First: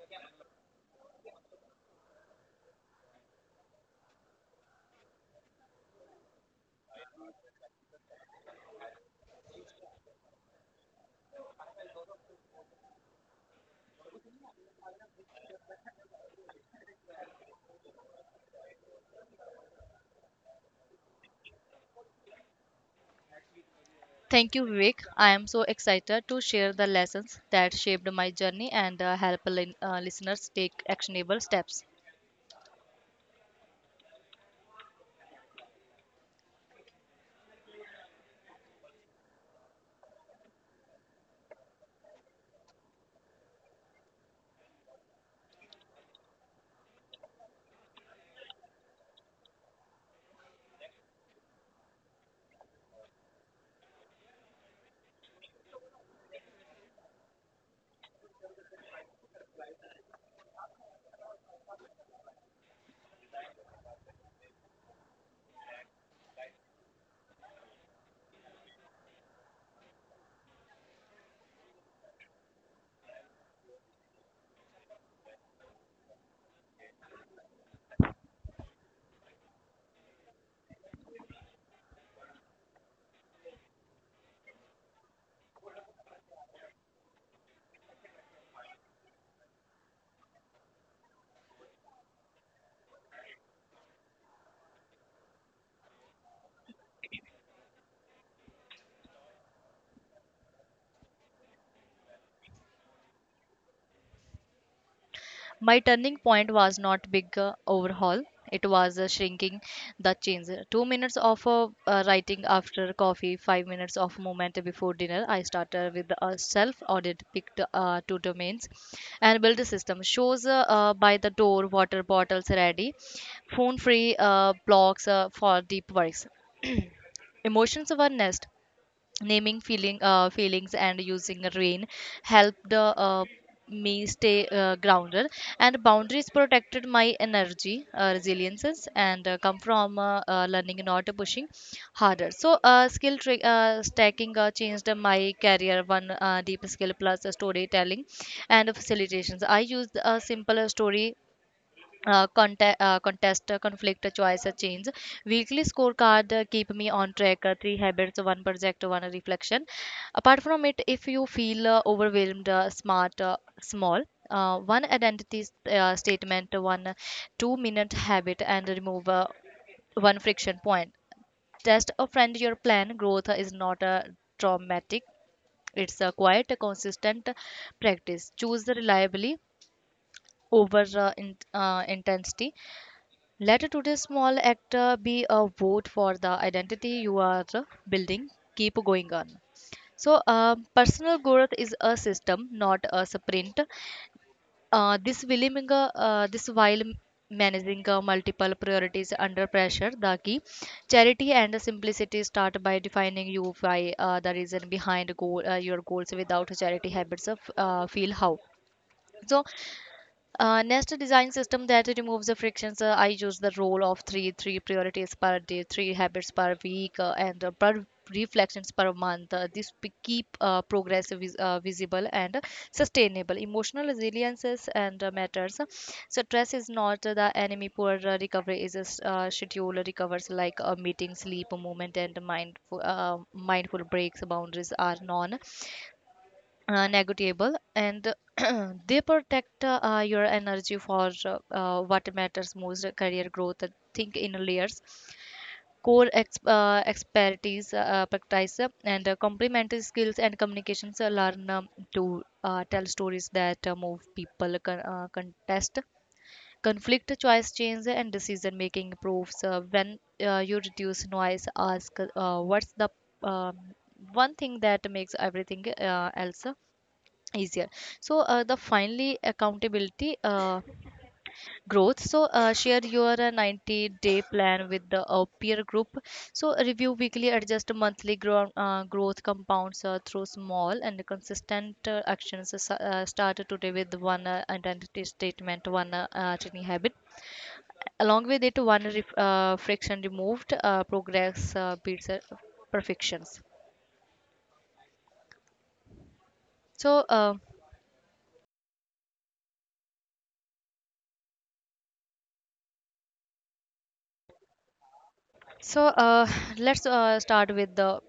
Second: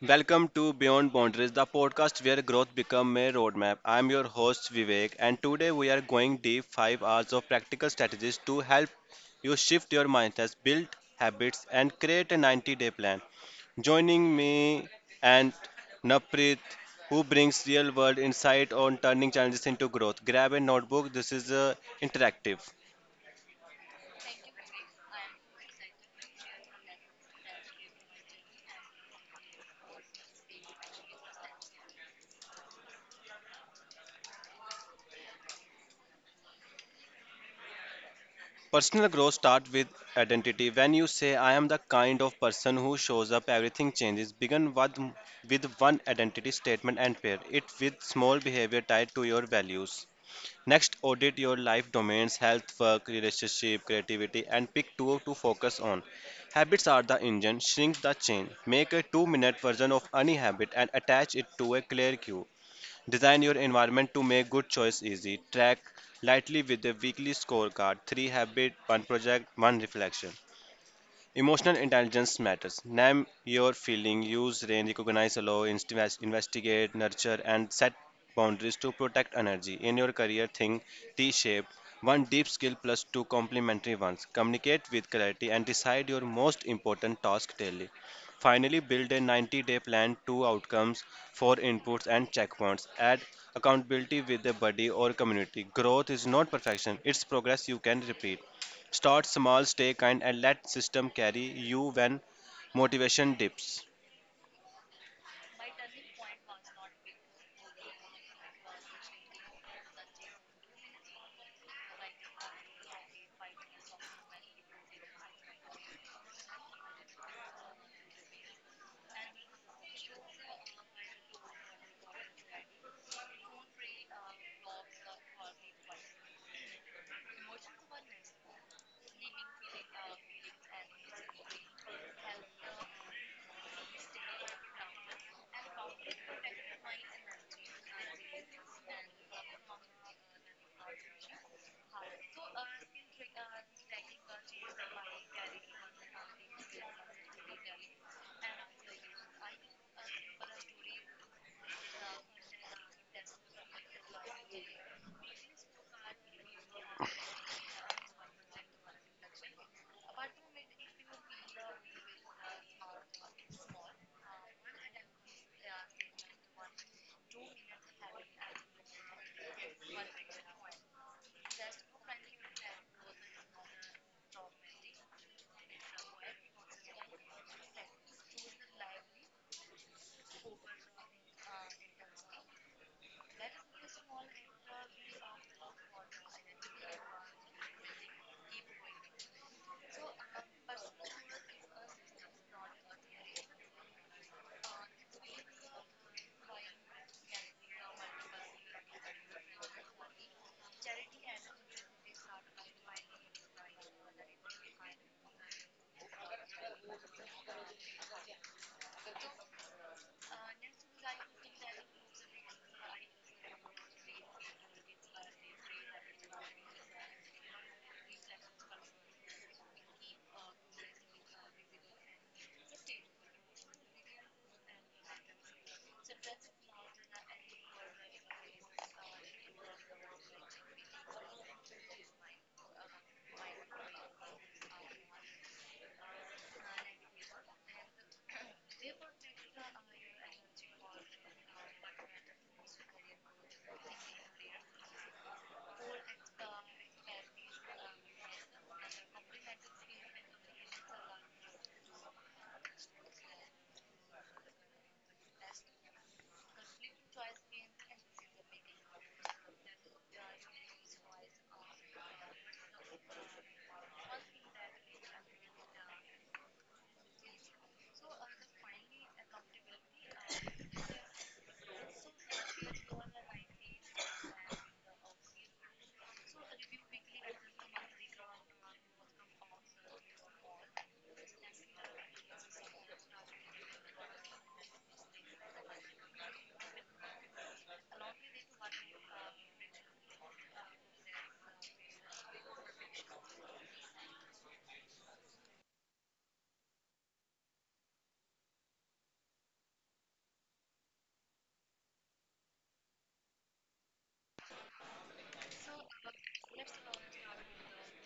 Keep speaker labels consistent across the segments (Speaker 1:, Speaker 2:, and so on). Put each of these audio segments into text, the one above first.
Speaker 1: Welcome to Beyond Boundaries, the podcast where growth becomes a roadmap. I'm your host Vivek, and today we are going deep 5 hours of practical strategies to help you shift your mindsets, build habits, and create a 90-day plan. Joining me and Naprit, who brings real-world insight on turning challenges into growth. Grab a notebook. This is interactive.
Speaker 2: Thank you, Vivek. I am so excited to share the lessons that shaped my journey and help listeners take actionable steps.
Speaker 1: Personal growth starts with identity. When you say, I am the kind of person who shows up, everything changes. Begin with one identity statement and pair it with small behavior tied to your values. Next, audit your life domains: health, work, relationship, creativity, and pick two to focus on. Habits are the engine, shrink the chain. Make a 2 minute version of any habit and attach it to a clear cue. Design your environment to make good choice easy. Track lightly with a weekly scorecard: three habit, one project, one reflection. Emotional intelligence matters. Name your feeling, use range, recognize, allow, investigate, nurture, and set boundaries to protect energy. In your career, think T shaped: one deep skill plus two complementary ones. Communicate with clarity and decide your most important task daily. Finally, build a 90-day plan: two outcomes, four inputs, and checkpoints. Add accountability with the body or community. Growth is not perfection, it's progress you can repeat. Start small, stay kind, and let system carry you when motivation dips.
Speaker 2: My turning point was not big overhaul. It was shrinking the change. 2 minutes of writing after coffee, 5 minutes of movement before dinner. I started with a self audit, picked two domains, and built a system. Shows by the door, water bottles ready, phone free blocks for deep works. Emotions were nest, naming feelings and using rain helped me stay grounded, and boundaries protected my energy. Uh, resiliences and come from learning, not pushing harder. So skill stacking changed my career: one deep skill plus storytelling and facilitations. I used a simple story: contest, conflict, choice, change. Weekly scorecard keep me on track. Three habits, one project, one reflection. Apart from it, if you feel overwhelmed, smart, small, one identity statement, 1 two-minute-minute habit, and remove one friction point. Test a friend your plan. Growth is not a traumatic. It's a quiet, consistent practice. Choose reliably over intensity. Letter to the small actor be a vote for the identity you are building. Keep going on. So, personal growth is a system, not a sprint. This while managing multiple priorities under pressure, the key charity and simplicity. Start by defining you why, the reason behind your goals. Without charity habits, of, feel how. So Nest design system that removes the frictions. I use the rule of three: three priorities per day, three habits per week, and per reflections per month. Keep progress visible and sustainable. Emotional resiliences and matters. So stress is not the enemy. Poor recovery is a schedule. Recovers like a meeting: sleep, movement, and mindful breaks. Boundaries are non- negotiable, and they protect your energy for what matters most. Uh, career growth, think in layers: core expertise, practice, and complementary skills, and communications. Learn to tell stories that move people. Contest, conflict, choice, change. And decision making improves when you reduce noise. Ask what's the um, one thing that makes everything else easier. So, the finally, accountability growth, so share your 90-day plan with the peer group, so review weekly, adjust monthly. Growth compounds through small and consistent actions. Start today with one identity statement, one tiny habit, along with it one friction removed. Progress beats perfections. So uh, So uh, let's start with the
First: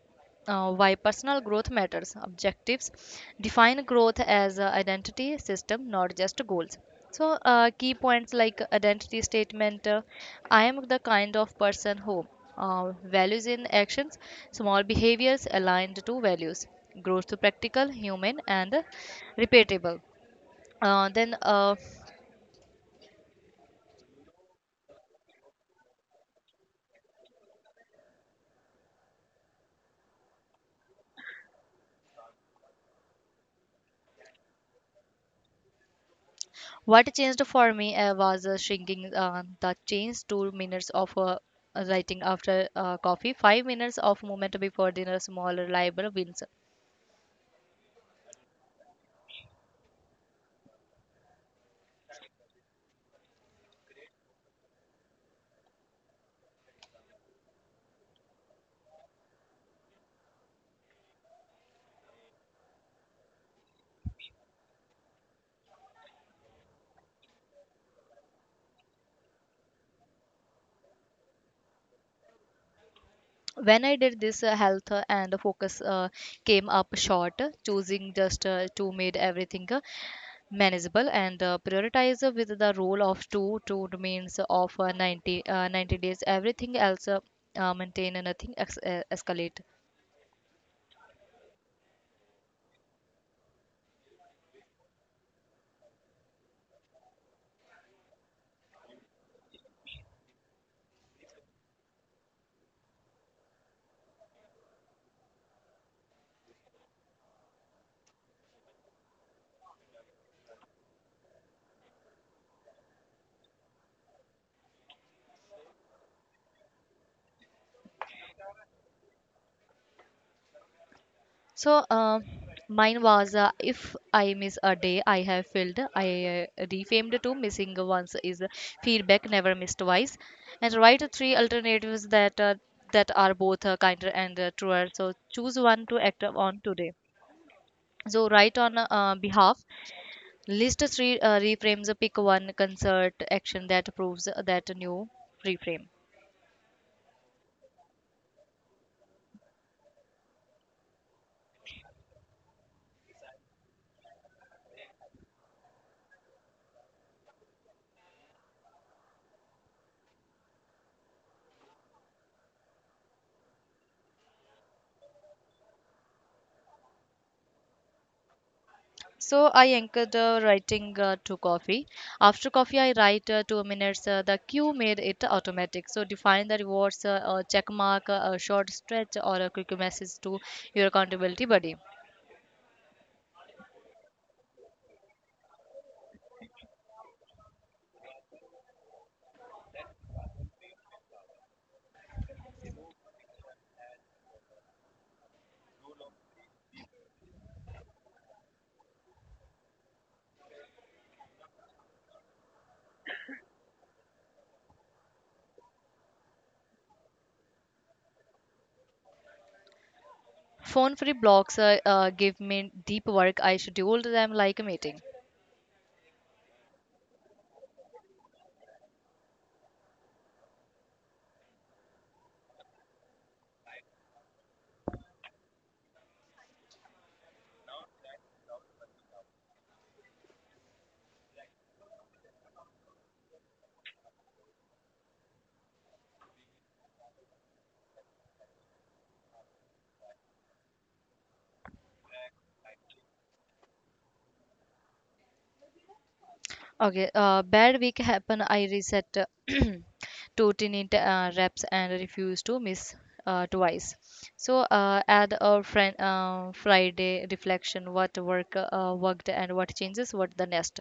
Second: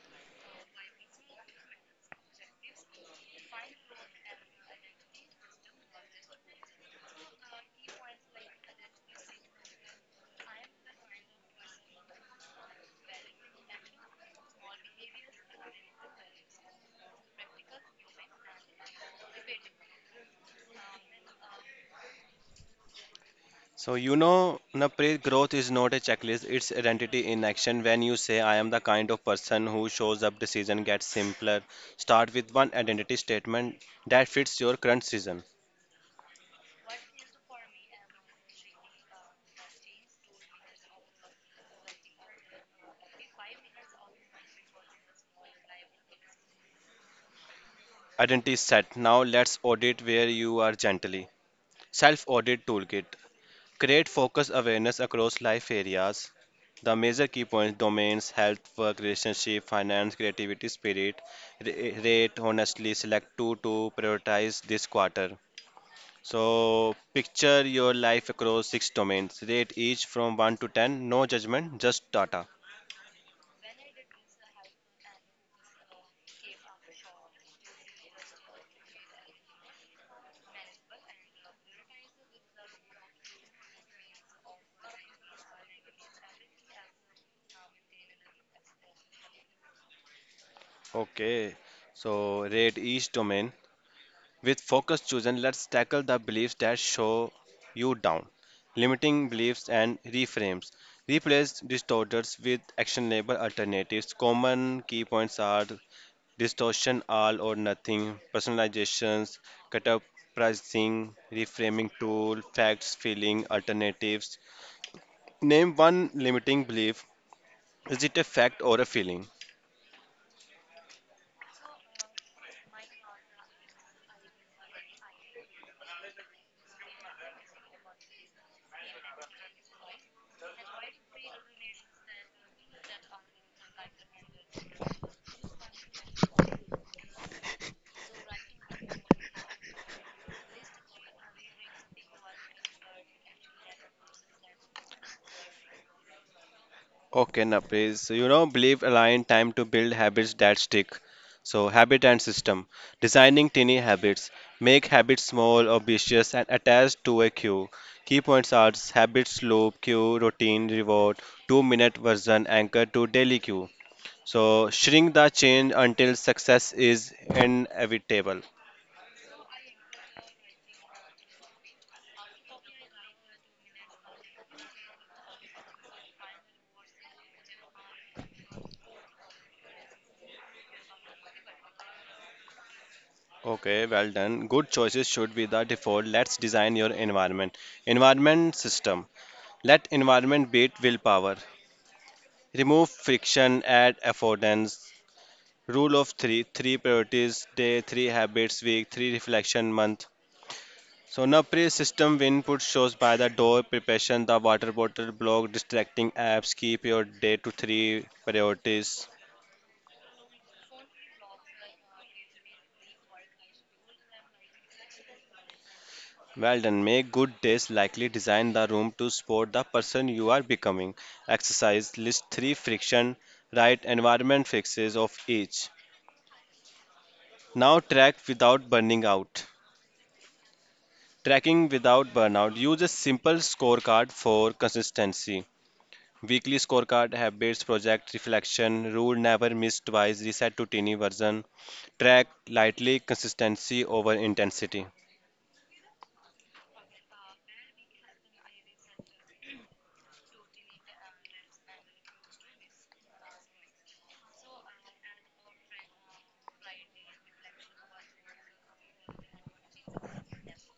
Speaker 2: why personal growth matters. Objectives: define growth as a identity system, not just goals. So, key points like identity statement: I am the kind of person who, values in actions, small behaviors aligned to values. Growth to practical, human, and repeatable. Then.
Speaker 1: So you know, Napri, growth is not a checklist, it's identity in action. When you say I am the kind of person who shows up, decision gets simpler. Start with one identity statement that fits your current season.
Speaker 2: What changed for me was shrinking the change: 2 minutes of writing after coffee, 5 minutes of movement before dinner, small reliable wins.
Speaker 1: Identity set. Now let's audit where you are gently. Self audit toolkit. Create focused awareness across life areas. The major key points: domains, health, work, relationship, finance, creativity, spirit. Rate, honestly, select two to prioritize this quarter. So, picture your life across six domains. Rate each from 1 to 10. No judgment, just data.
Speaker 2: When I did this, health and focus came up short. Choosing just two made everything manageable, and prioritize with the rule of two: two means of 90 days, everything else maintain, nothing escalate.
Speaker 1: Okay. So, rate each domain. With focus chosen, let's tackle the beliefs that show you down. Limiting beliefs and reframes. Replace distorters with actionable alternatives. Common key points are distortion, all or nothing, personalizations, cut up pricing, reframing tool, facts, feeling, alternatives. Name one limiting belief. Is it a fact or a feeling?
Speaker 2: So, mine was, if I miss a day, I have filled. I refamed to: missing once is feedback, never missed twice, and write three alternatives that that are both kinder and truer. So choose one to act on today. So write on behalf. List three reframes. Pick one concert action that proves that new reframe.
Speaker 1: Okay, Napri. So, you know, believe align time to build habits that stick. So, habit and system. Designing tiny habits. Make habits small, obvious, and attached to a cue. Key points are habits loop, cue, routine, reward, 2 minute version, anchor to daily cue. So, shrink the change until success is inevitable.
Speaker 2: So I anchored writing to coffee. After coffee, I write 2 minutes. The cue made it automatic. So define the rewards: a check mark, a short stretch, or a quick message to your accountability buddy.
Speaker 1: Okay, well done. Good choices should be the default. Let's design your environment. Environment system. Let environment beat willpower. Remove friction, add affordance. Rule of three: three priorities, day, three habits, week, three reflection, month. Sonapri system input: shows by the door, preparation, the water bottle, block, distracting apps, keep your day to three priorities.
Speaker 2: Phone free blocks give me deep work. I scheduled them like a meeting.
Speaker 1: Well done, make good days likely, design the room to support the person you are becoming. Exercise, list three friction, right environment fixes of each. Now track without burning out. Tracking without burnout. Use a simple scorecard for consistency. Weekly scorecard: habits, project reflection, rule never miss twice, reset to teeny version. Track lightly consistency over intensity.
Speaker 2: Okay, bad week happen. I reset to tin it reps and refuse to miss twice. So add a friend Friday reflection. What worked and what changes. What the next.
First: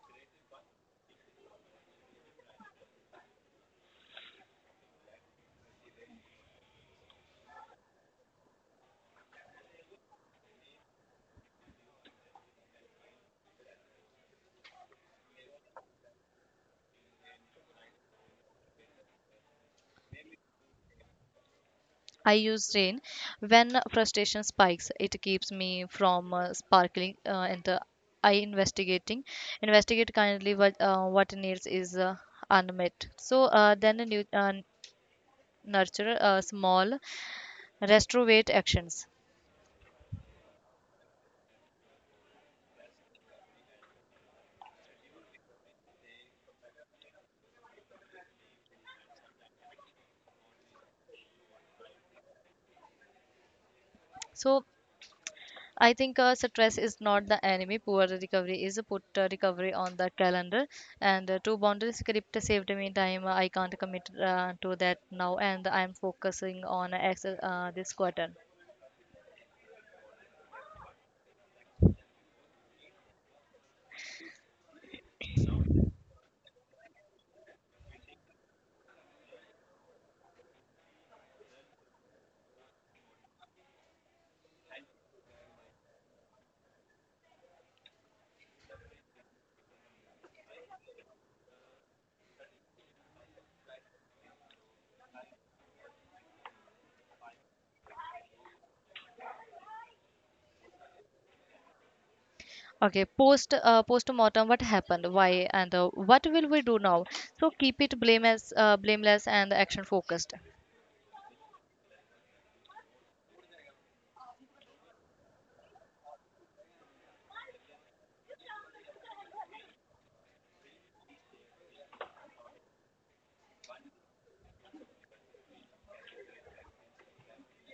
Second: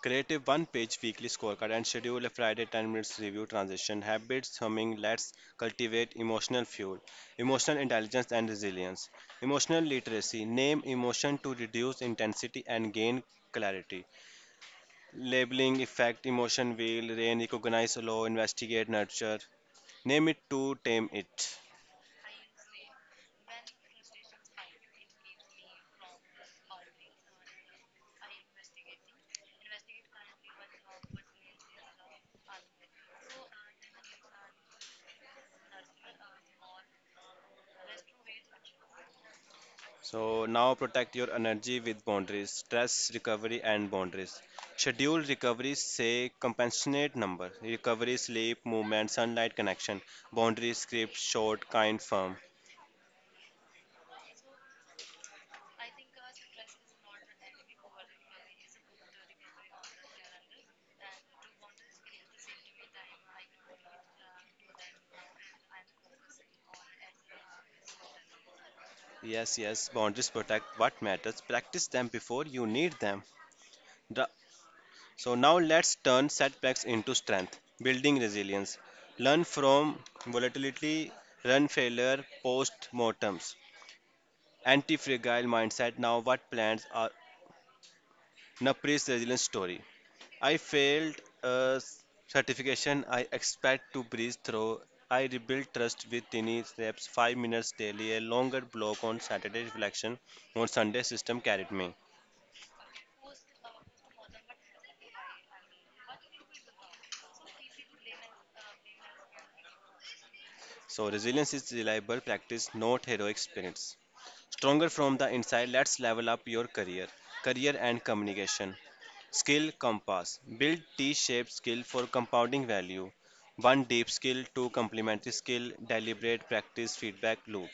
Speaker 1: Create a one page weekly scorecard and schedule a Friday 10 minutes review transition. Habits humming, let's cultivate emotional fuel, emotional intelligence and resilience. Emotional literacy, name emotion to reduce intensity and gain clarity. Labeling, effect, emotion wheel, rain, recognize, allow, investigate, nurture. Name it to tame it.
Speaker 2: I use rain when frustration spikes. It keeps me from sparkling, and I investigating investigate kindly what needs is unmet. So then a new, nurture small restorative actions.
Speaker 1: So now protect your energy with boundaries, stress recovery and boundaries. Schedule recovery, say compensate number, recovery, sleep, movement, sunlight connection, boundaries, script, short, kind, firm.
Speaker 2: So I think, stress is not the enemy, poor recovery is. Put recovery on the calendar, and two boundary script saved me time. I can't commit to that now, and I'm focusing on this quarter.
Speaker 1: Yes, yes, boundaries protect what matters. Practice them before you need them. The so now let's turn setbacks into strength, building resilience. Learn from volatility, run failure, post mortems, anti fragile mindset. Now, what plans are Napri's resilience story? I failed a certification I expect to breeze through. I rebuilt trust with tiny steps, 5 minutes daily, a longer block on Saturday reflection on Sunday system carried me.
Speaker 2: Okay, post mortem: what happened, why, and what will we do now. So keep it blameless and action focused.
Speaker 1: So, resilience is reliable practice, not heroic spirits. Stronger from the inside, let's level up your career, career and communication. Skill compass. Build T shaped skill for compounding value. One deep skill, two complementary skill, deliberate practice feedback loop.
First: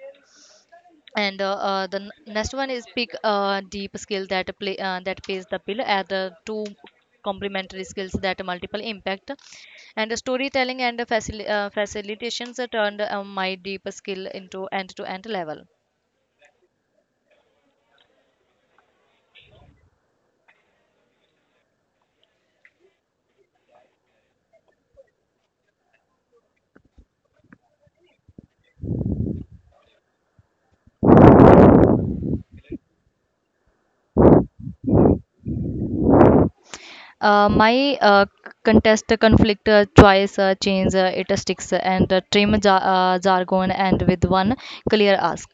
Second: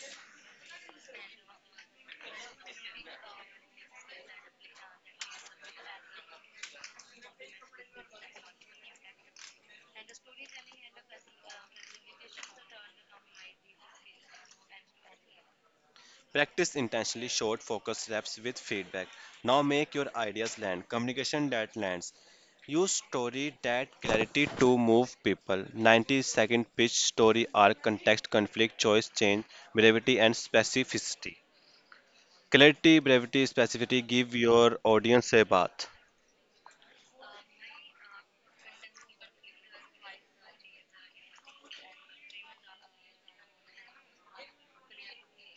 Speaker 2: And the n- next one is, pick a deep skill that play that pays the bill. Add the two complementary skills that multiple impact. And the storytelling and the facilitations that turned my deep skill into end-to-end level.
Speaker 1: Practice intentionally short focus steps with feedback. Now make your ideas land. Communication that lands. Use story that clarity to move people. 90-second pitch story arc: context, conflict, choice, change, brevity, and specificity. Clarity, brevity, specificity give your audience a bath.
Speaker 2: My contest, conflict, choice, change, it sticks, and trim jargon and with one clear ask.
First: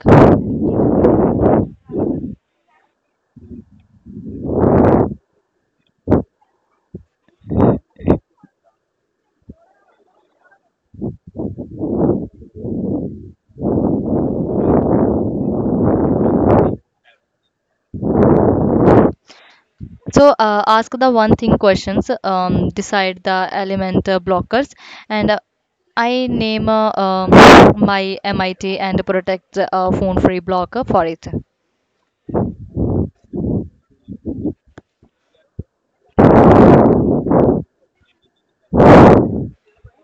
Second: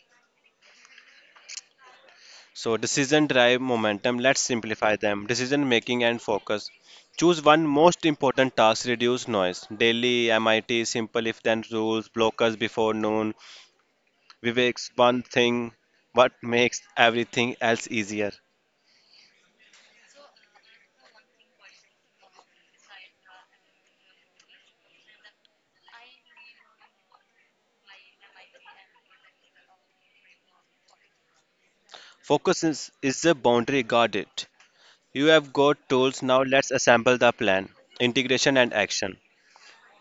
Speaker 1: So decision drive momentum. Let's simplify them. Decision making and focus. Choose one most important task, reduce noise. Daily, MIT, simple if then rules, blockers before noon. Vivek's one thing, what makes everything else easier.
Speaker 2: So ask the one thing questions. Decide the element blockers, and I name my MIT and protect phone free blocker for it.
Speaker 1: Focus is the boundary, guard it. You have got tools, now let's assemble the plan. Integration and action.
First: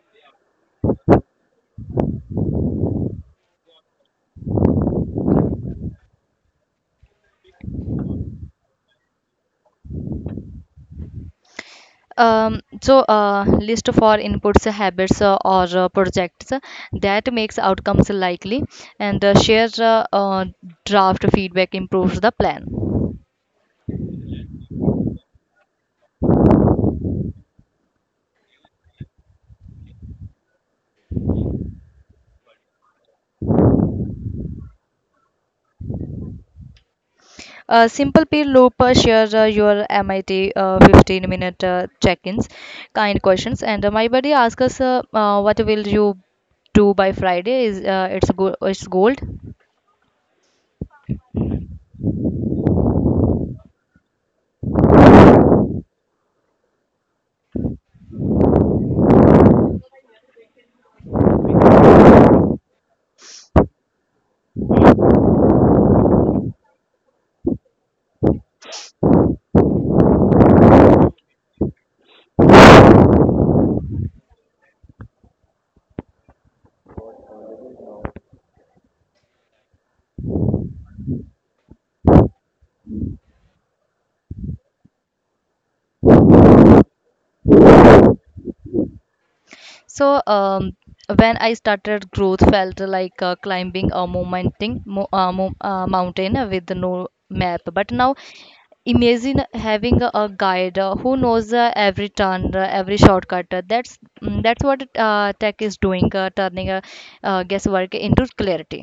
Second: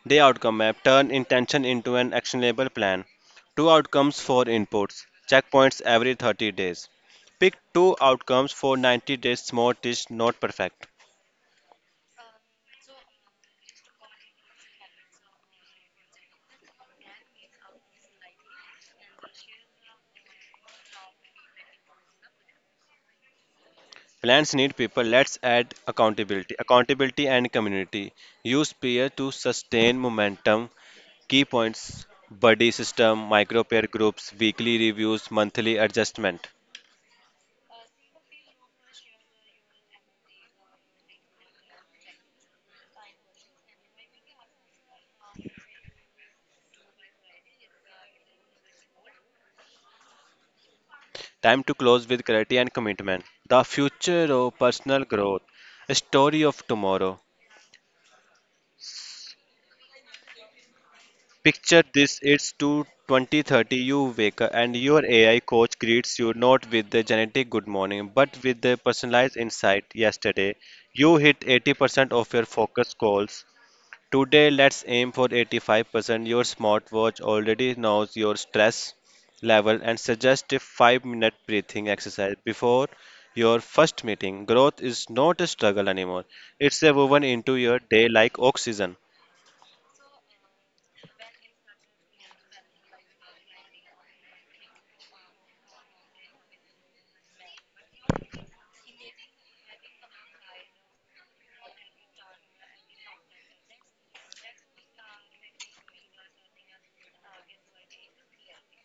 Speaker 1: Day outcome map turn intention into an actionable plan. Two outcomes for inputs. Checkpoints every 30 days. Pick two outcomes for 90 days. Smart is not perfect.
Speaker 2: So list for inputs, habits, or projects that makes outcomes likely, and share draft feedback improves the plan.
Speaker 1: Plans need people. Let's add accountability. Accountability and community. Use peer to sustain momentum. Key points: buddy system, micro peer groups, weekly reviews, monthly adjustment.
Speaker 2: A Simple Peel Looper shares your MIT, 15 minute check ins, kind questions. And my buddy asks us, "What will you do by Friday?" Is It's, it's gold.
Speaker 1: Time to close with clarity and commitment. The future of personal growth. A story of tomorrow. Picture this, it's two 2030. You wake up and your AI coach greets you not with the genetic good morning, but with the personalized insight. Yesterday, you hit 80% of your focus calls. Today, let's aim for 85%. Your smartwatch already knows your stress level and suggests a 5-minute breathing exercise before your first meeting. Growth is not a struggle anymore, it's a woven into your day like oxygen.
Speaker 2: So, when I started, growth felt like climbing a mountain with no map. But now imagine having a guide who knows every turn, every shortcut. That's what tech is doing: turning guesswork into clarity.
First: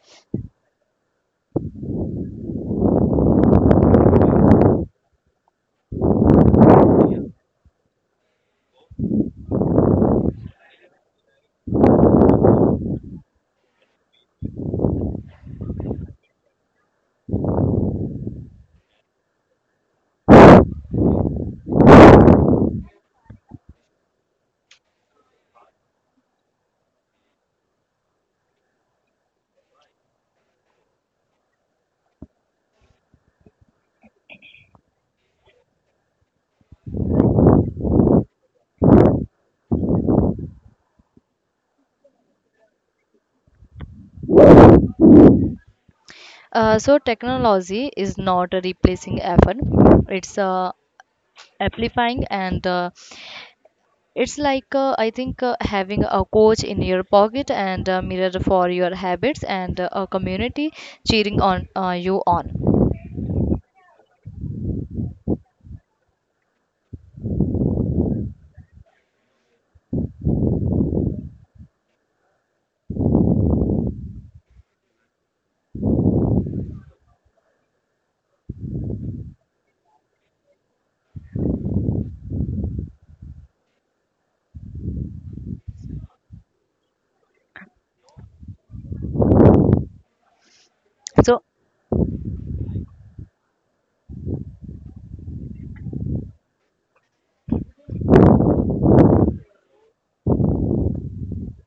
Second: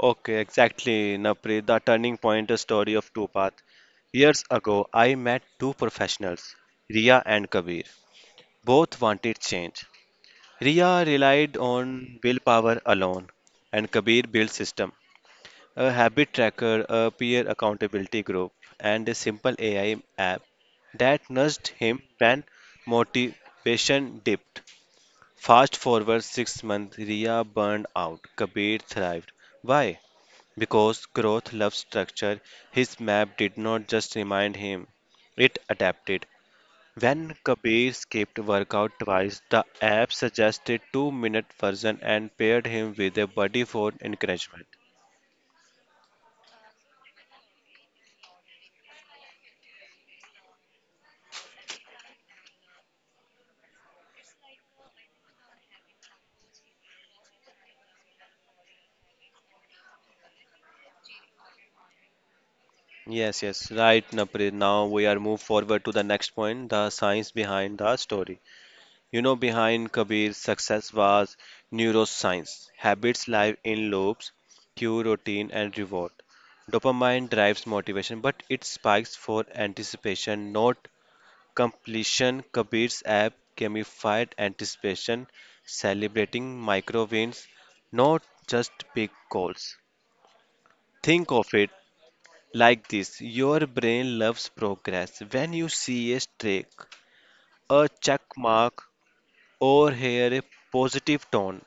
Speaker 1: Okay, exactly, Napri, the turning point is story of two paths. Years ago, I met two professionals, Ria and Kabir. Both wanted change. Ria relied on willpower alone, and Kabir built system: a habit tracker, a peer accountability group, and a simple AI app that nudged him when motivation dipped. Fast forward 6 months, Ria burned out. Kabir thrived. Why? Because growth loves structure. His map did not just remind him, it adapted. When Kabir skipped workout twice, the app suggested 2 minute version and paired him with a buddy for encouragement.
Speaker 2: So technology is not replacing effort, it's amplifying, and it's like, I think, having a coach in your pocket, and a mirror for your habits, and a community cheering on you on.
Speaker 1: Yes, yes, right, Napri. Now we are move forward to the next point, the science behind the story. You know, behind Kabir's success was neuroscience. Habits live in loops: cue, routine, and reward. Dopamine drives motivation, but it spikes for anticipation, not completion. Kabir's app gamified anticipation, celebrating micro wins, not just big goals. Think
Speaker 2: So
Speaker 1: of it like this: your brain loves progress. When you see a streak, a check mark, or here, a positive tone.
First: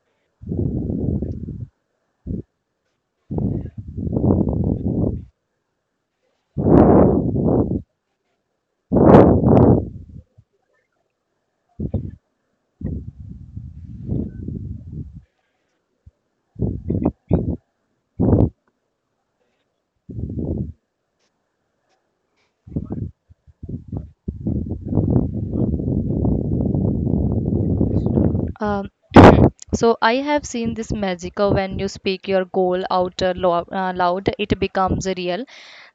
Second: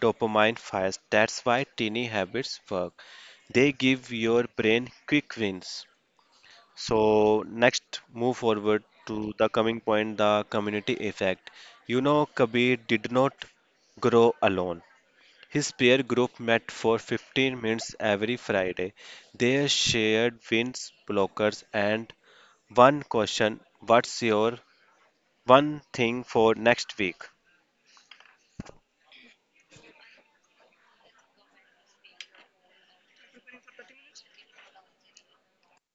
Speaker 1: Dopamine fires. That's why teeny habits work. They give your brain quick wins. So next, move forward to the coming point, the community effect. You know, Kabir did not grow alone. His peer group met for 15 minutes every Friday. They shared wins, blockers, and one question. What's your one thing for next week?
Speaker 2: Um, so I have seen this magic. When you speak your goal out loud, it becomes real.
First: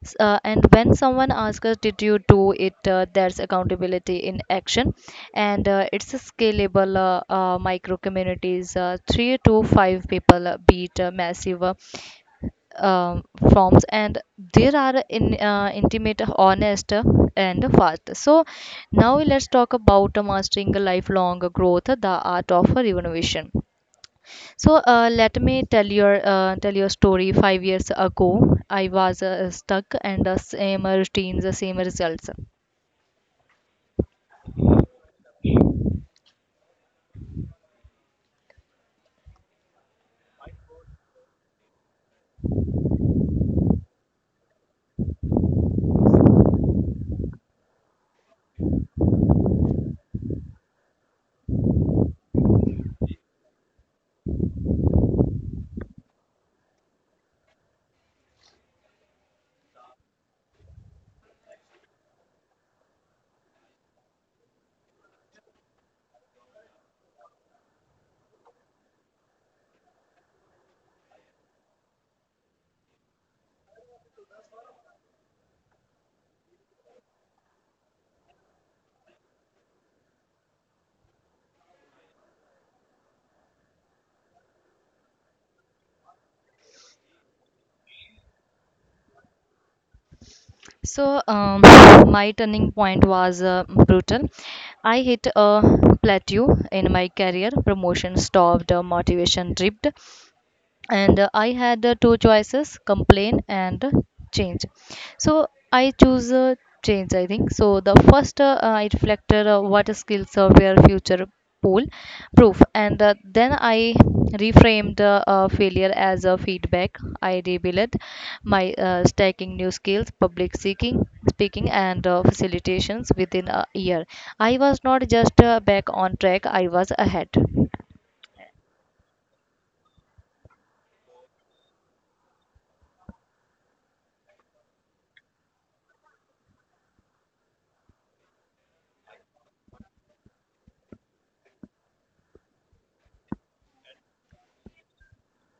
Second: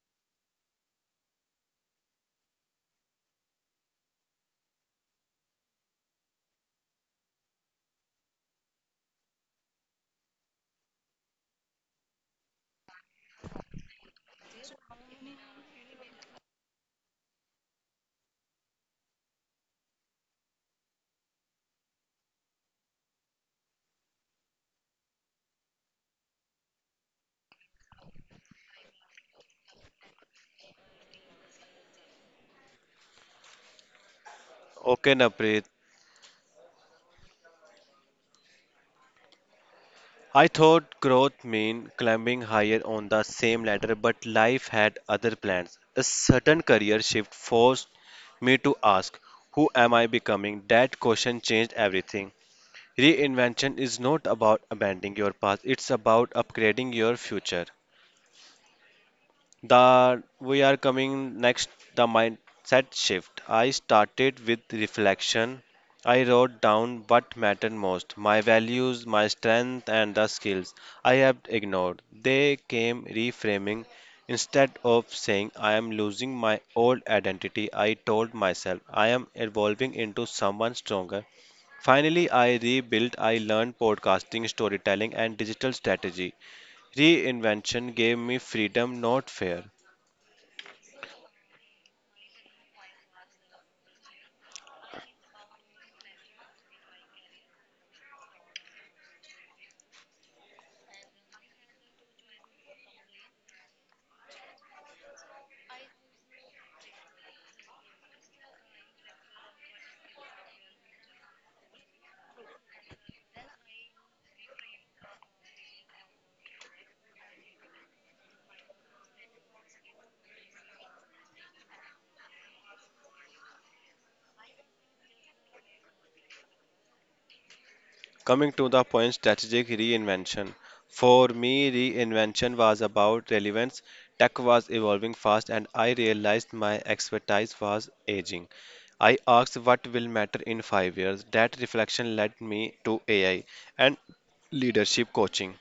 Speaker 2: S- and when someone asks us, "Did you do it?" There's accountability in action, and it's a scalable micro communities. Three to five people beat massive um, forms, and there are in intimate, honest, and fast. So now let's talk about mastering lifelong growth, the art of renovation. So let me tell your story. 5 years ago I was stuck, and the same routines, the same results.
Speaker 1: Okay, Naprit. I thought growth meant climbing higher on the same ladder, but life had other plans. A sudden career shift forced me to ask, who am I becoming? That question changed everything. Reinvention is not about abandoning your past, it's about upgrading your future that we are coming next the mindset shift. I started with reflection. I wrote down what mattered most: my values, my strength, and the skills I have ignored. They came reframing. Instead of saying I am losing my old identity, I told myself I am evolving into someone stronger. Finally, I rebuilt. I learned podcasting, storytelling, and digital strategy. Reinvention gave me freedom, not fear.
Speaker 2: So my turning point was brutal. I hit a plateau in my career. Promotion stopped, motivation dipped, and I had two choices: complain and change. So I choose change, I think. So the first, I reflected: what skills of your future pool proof. And then I reframed failure as a feedback. I rebuilt my stacking new skills, public seeking, speaking, and facilitations. Within a year I was not just back on track, I was ahead.
Speaker 1: Coming to the point, strategic reinvention. For me, reinvention was about relevance. Tech was evolving fast, and I realized my expertise was aging. I asked what will matter in 5 years. That reflection led me to AI and leadership coaching.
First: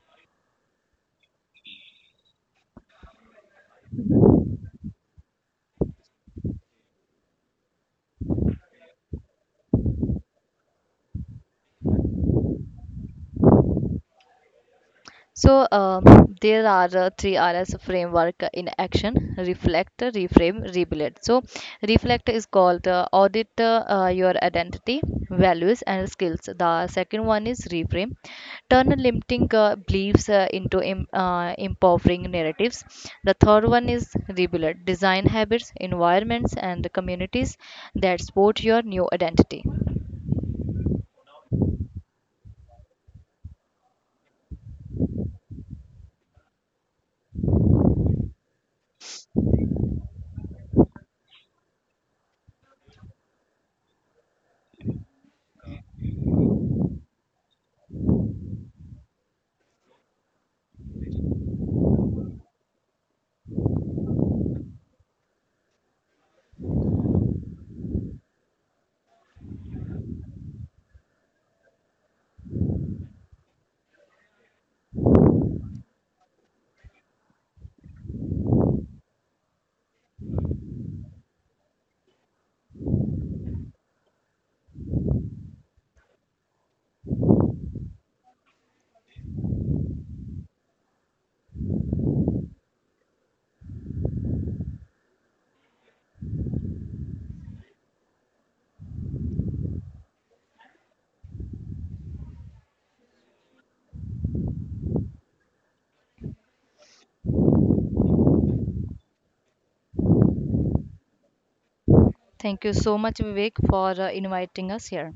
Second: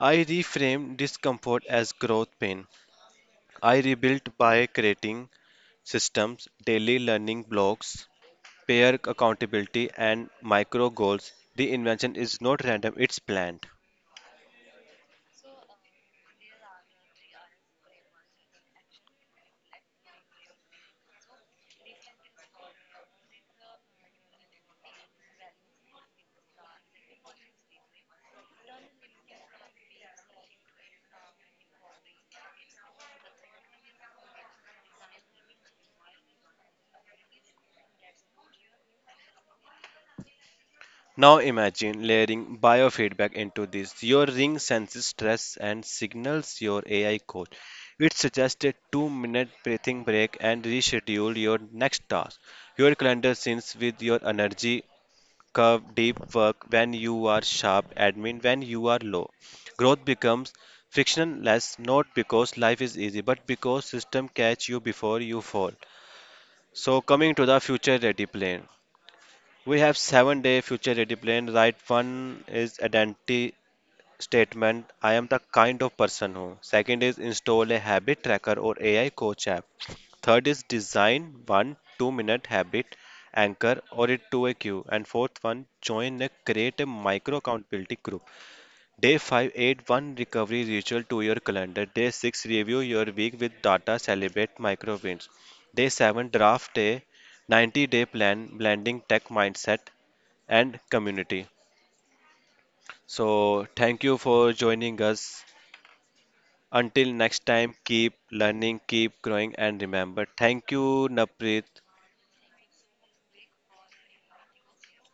Speaker 1: I reframed discomfort as growth pain. I rebuilt by creating systems: daily learning blocks, peer accountability, and micro goals, the invention is not random, it's planned.
Speaker 2: So there are three RS framework in action: reflect, reframe, rebuild. So reflect is called, audit your identity, values, and skills. The second one is reframe, turn limiting beliefs into empowering narratives. The third one is rebuild, design habits, environments, and communities that support your new identity.
Speaker 1: Now imagine layering biofeedback into this. Your ring senses stress and signals your AI coach. It suggests a 2 minute breathing break and reschedule your next task. Your calendar syncs with your energy curve, deep work when you are sharp, admin when you are low. Growth becomes frictionless not because life is easy but because system catch you before you fall. So coming to the future ready plan, we have 7 day future ready plan. Right one is identity statement. I am the kind of person who. Second is install a habit tracker or AI coach app. Third is design one 2 minute habit anchor or it to a queue. And fourth one join a create a micro accountability group. Day 5 add one recovery ritual to your calendar. Day 6 review your week with data, celebrate micro wins. Day 7 draft a 90-day plan blending tech mindset and community. So, thank you for joining us. Until next time, keep learning, keep growing, and remember. Thank you, Naprit.
Speaker 2: Thank you so much, Vivek, for inviting us here.